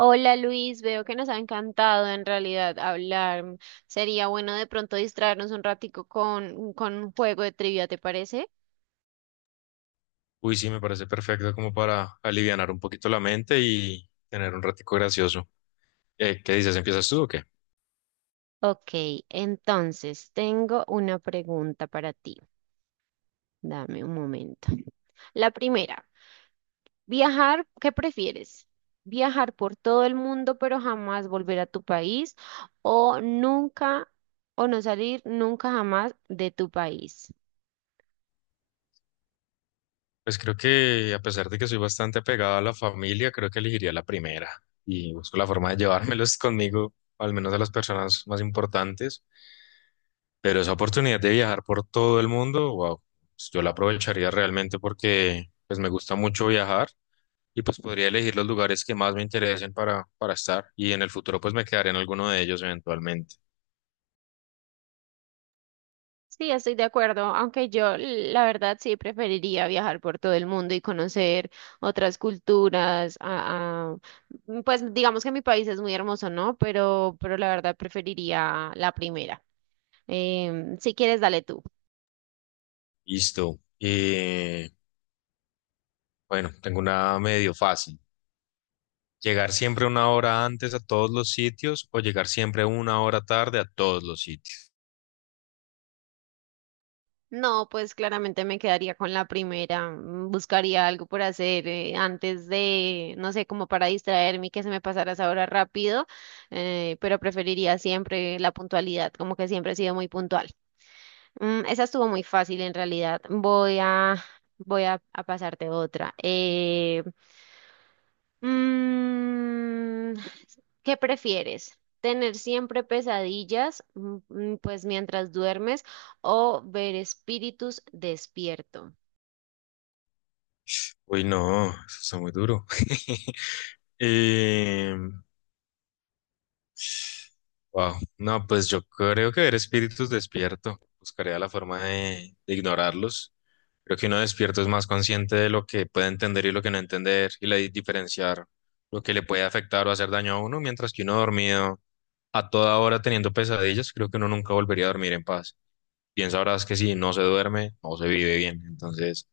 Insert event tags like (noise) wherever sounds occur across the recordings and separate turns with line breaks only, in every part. Hola Luis, veo que nos ha encantado en realidad hablar. Sería bueno de pronto distraernos un ratico con un juego de trivia, ¿te parece?
Uy, sí, me parece perfecto como para alivianar un poquito la mente y tener un ratico gracioso. ¿Qué dices? ¿Empiezas tú o qué?
Ok, entonces tengo una pregunta para ti. Dame un momento. La primera, viajar, ¿qué prefieres? ¿Viajar por todo el mundo pero jamás volver a tu país o nunca, o no salir nunca jamás de tu país?
Pues creo que a pesar de que soy bastante apegado a la familia, creo que elegiría la primera y busco la forma de llevármelos (laughs) conmigo, al menos a las personas más importantes. Pero esa oportunidad de viajar por todo el mundo, wow, pues yo la aprovecharía realmente porque pues me gusta mucho viajar y pues podría elegir los lugares que más me interesen para estar y en el futuro pues me quedaré en alguno de ellos eventualmente.
Sí, estoy de acuerdo, aunque yo la verdad sí preferiría viajar por todo el mundo y conocer otras culturas. Pues digamos que mi país es muy hermoso, ¿no? Pero la verdad preferiría la primera. Si quieres, dale tú.
Listo. Bueno, tengo una medio fácil. ¿Llegar siempre una hora antes a todos los sitios o llegar siempre una hora tarde a todos los sitios?
No, pues claramente me quedaría con la primera. Buscaría algo por hacer antes de, no sé, como para distraerme y que se me pasara esa hora rápido, pero preferiría siempre la puntualidad, como que siempre he sido muy puntual. Mm, esa estuvo muy fácil en realidad. Voy a pasarte otra. Mm, ¿Qué prefieres? ¿Tener siempre pesadillas, pues mientras duermes, o ver espíritus despierto?
Uy, no, eso está muy duro. (laughs) Eh, Wow. No, pues yo creo que ver espíritus despierto. Buscaría la forma de ignorarlos. Creo que uno despierto es más consciente de lo que puede entender y lo que no entender y la diferenciar lo que le puede afectar o hacer daño a uno, mientras que uno dormido a toda hora teniendo pesadillas, creo que uno nunca volvería a dormir en paz. Bien sabrás que si no se duerme, no se vive bien. Entonces,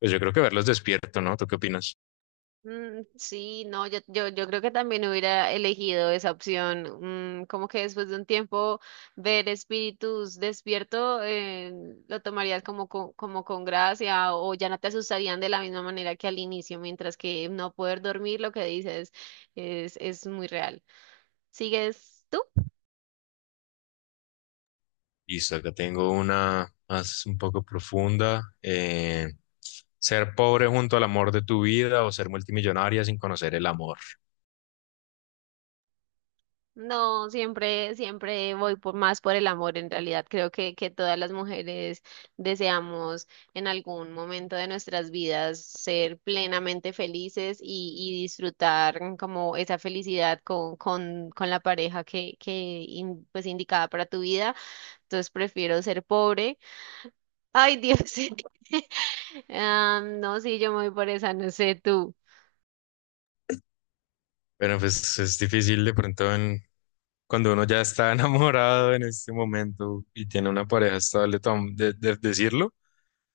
pues yo creo que verlos despierto, ¿no? ¿Tú qué opinas?
Mm, sí, no, yo creo que también hubiera elegido esa opción. Como que después de un tiempo ver espíritus despierto, lo tomarías como con gracia o ya no te asustarían de la misma manera que al inicio, mientras que no poder dormir, lo que dices es muy real. ¿Sigues tú?
Listo, acá tengo una más un poco profunda. Ser pobre junto al amor de tu vida o ser multimillonaria sin conocer el amor.
No, siempre voy por más por el amor. En realidad, creo que todas las mujeres deseamos en algún momento de nuestras vidas ser plenamente felices y disfrutar como esa felicidad con la pareja que pues indicada para tu vida. Entonces prefiero ser pobre. Ay, Dios. (laughs) Ah, no, sí, yo me voy por esa, no sé tú.
Pero pues es difícil de pronto cuando uno ya está (laughs) enamorado en este momento y tiene una pareja estable decirlo.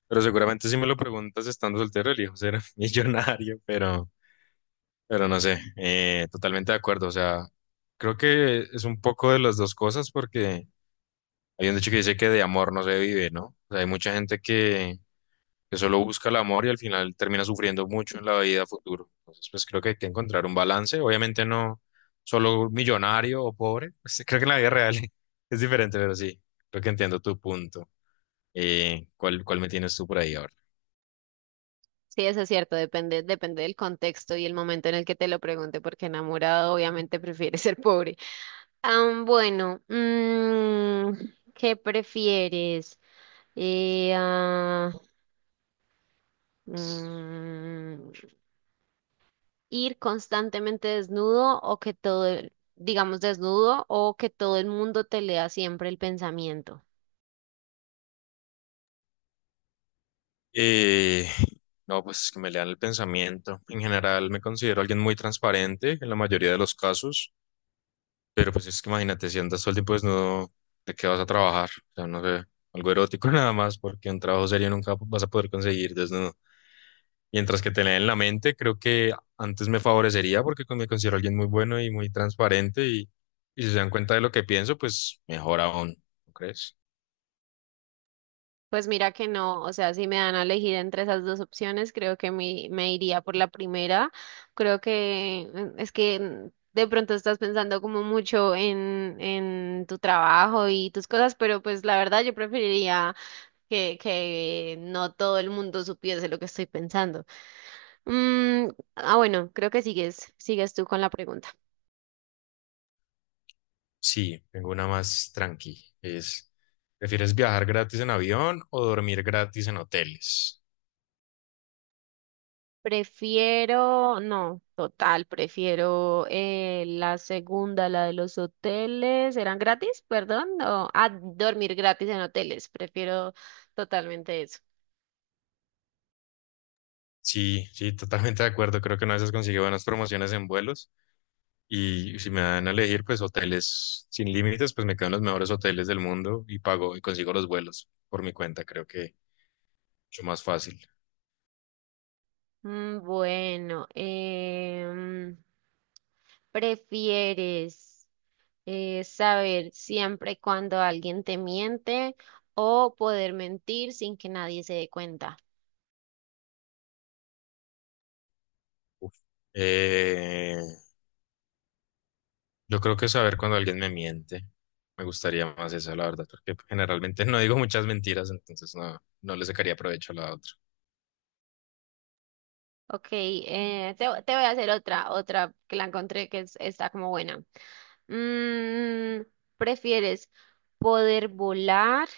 Pero seguramente si me lo preguntas estando soltero, elijo ser (laughs) millonario, pero no sé, totalmente de acuerdo. O sea, creo que es un poco de las dos cosas porque... Hay un dicho que dice que de amor no se vive, ¿no? O sea, hay mucha gente que solo busca el amor y al final termina sufriendo mucho en la vida futuro. Entonces, pues creo que hay que encontrar un balance. Obviamente no solo millonario o pobre. (laughs) Pues, creo que en la vida real (laughs) es diferente, pero sí, creo que entiendo tu punto. ¿Cuál me tienes tú por ahí ahora?
Sí, eso es cierto, depende del contexto y el momento en el que te lo pregunte, porque enamorado obviamente (laughs) prefiere ser pobre. Ah, bueno, ¿qué prefieres? Eh, ah, mm, ¿Ir constantemente desnudo o que todo, digamos desnudo, o que todo el mundo te lea siempre el pensamiento?
Eh, no, pues que me lean el pensamiento. En general me considero alguien muy transparente en la mayoría de los casos. Pero pues es que imagínate, si andas todo el tiempo desnudo, ¿de qué vas a trabajar? O sea, no sé, algo erótico (laughs) nada más, porque un trabajo serio nunca vas a poder conseguir desnudo. Mientras que tener en la mente, creo que antes me favorecería porque me considero alguien muy bueno y muy transparente y si se dan cuenta de lo que pienso, pues mejor aún, ¿no crees?
Pues mira que no, o sea, si me dan a elegir entre esas dos opciones, creo que me iría por la primera. Creo que es que de pronto estás pensando como mucho en tu trabajo y tus cosas, pero pues la verdad yo preferiría que no todo el mundo supiese lo que estoy pensando. Mm, bueno, creo que sigues tú con la pregunta.
Sí, tengo una más tranqui. Es, ¿prefieres viajar gratis en avión o dormir gratis en hoteles?
Prefiero, no, total, prefiero la segunda, la de los hoteles. ¿Eran gratis? Perdón. Dormir gratis en hoteles. Prefiero totalmente eso.
Sí, sí, totalmente de acuerdo. Creo que una vez consigue buenas promociones en vuelos. Y si me dan a elegir, pues hoteles sin límites, pues me quedo en los mejores hoteles del mundo y pago y consigo los vuelos por mi cuenta. Creo que mucho más fácil.
Bueno, ¿prefieres saber siempre cuando alguien te miente o poder mentir sin que nadie se dé cuenta?
Uf. Eh, yo creo que saber cuando alguien me miente. Me gustaría más esa, la verdad, porque generalmente (laughs) no digo muchas mentiras, entonces no, no le sacaría provecho a la otra.
Ok, te voy a hacer otra, otra que la encontré está como buena. Mm, ¿Prefieres poder volar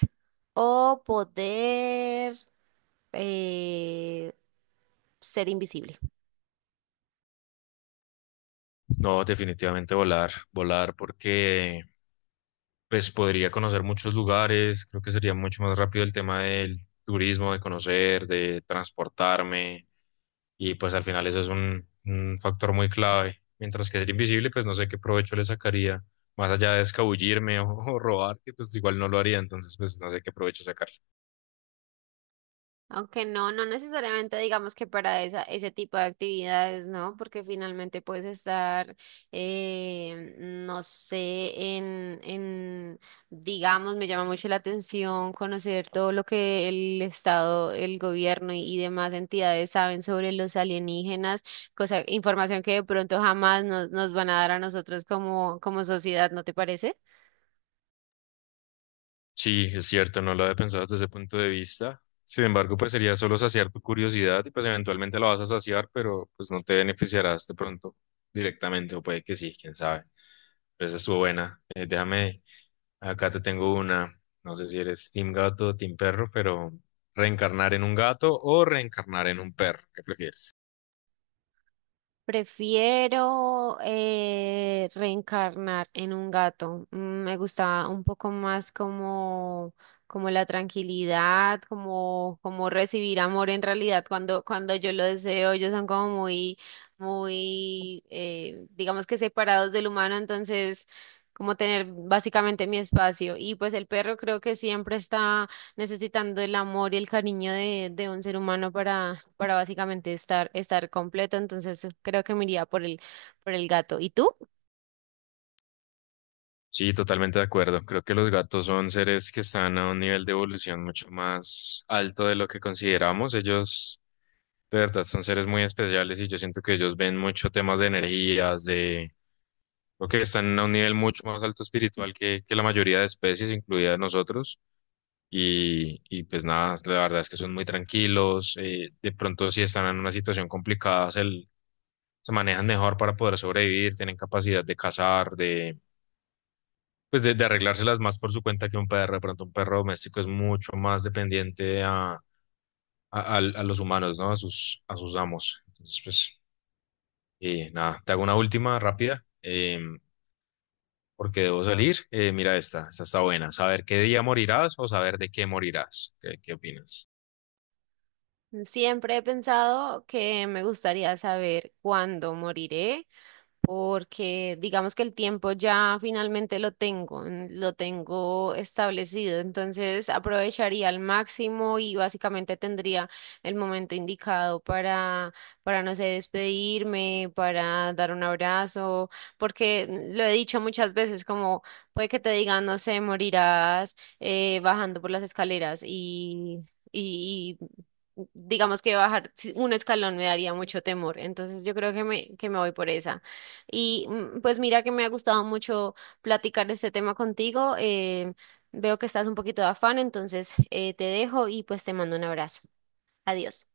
o poder eh, ser invisible?
No, definitivamente volar, volar, porque pues podría conocer muchos lugares, creo que sería mucho más rápido el tema del turismo, de conocer, de transportarme, y pues al final eso es un factor muy clave. Mientras que ser invisible, pues no sé qué provecho le sacaría, más allá de escabullirme o, (laughs) o robar, que pues igual no lo haría, entonces pues no sé qué provecho sacar.
Aunque no, no necesariamente digamos que para esa, ese tipo de actividades, ¿no? Porque finalmente puedes estar, no sé, digamos, me llama mucho la atención conocer todo lo que el Estado, el gobierno y demás entidades saben sobre los alienígenas, cosa, información que de pronto jamás nos van a dar a nosotros como, como sociedad, ¿no te parece?
Sí, es cierto, no lo había pensado desde ese punto de vista. Sin embargo, pues sería solo saciar tu curiosidad y pues eventualmente la vas a saciar, pero pues no te beneficiarás de pronto directamente, o puede que sí, quién sabe. Pero esa estuvo buena. Déjame, acá te tengo una, no sé si eres team gato o team perro, pero reencarnar en un gato o reencarnar en un perro, ¿qué prefieres?
Prefiero reencarnar en un gato. Mm, me gusta un poco más como, como la tranquilidad, como, como recibir amor en realidad cuando yo lo deseo. Ellos son como digamos que separados del humano, entonces como tener básicamente mi espacio. Y pues el perro creo que siempre está necesitando el amor y el cariño de un ser humano para básicamente estar, estar completo. Entonces creo que me iría por por el gato. ¿Y tú?
Sí, totalmente de acuerdo. Creo que los gatos son seres que están a un nivel de evolución mucho más alto de lo que consideramos. Ellos de verdad, son seres muy especiales y yo siento que ellos ven mucho temas de energías, de... Creo que están a un nivel mucho más alto espiritual que la mayoría de especies, incluida nosotros. Y pues nada, la verdad es que son muy tranquilos. De pronto, si están en una situación complicada, se manejan mejor para poder sobrevivir, tienen capacidad de cazar, de, pues de arreglárselas más por su cuenta que un perro. De pronto, un perro doméstico es mucho más dependiente a los humanos, ¿no? A a sus amos. Entonces, pues... Y nada, te hago una última rápida, porque debo salir. Mira esta, esta está buena. Saber qué día morirás o saber de qué morirás. Qué opinas?
Siempre he pensado que me gustaría saber cuándo moriré porque digamos que el tiempo ya finalmente lo lo tengo establecido, entonces aprovecharía al máximo y básicamente tendría el momento indicado para, no sé, despedirme, para dar un abrazo, porque lo he dicho muchas veces, como puede que te digan, no sé, morirás bajando por las escaleras y y digamos que bajar si- un escalón me daría mucho temor, entonces yo creo que que me voy por esa. Y pues mira que me ha gustado mucho platicar este tema contigo. Veo que estás un poquito de afán, entonces te dejo y pues te mando un abrazo. Adiós.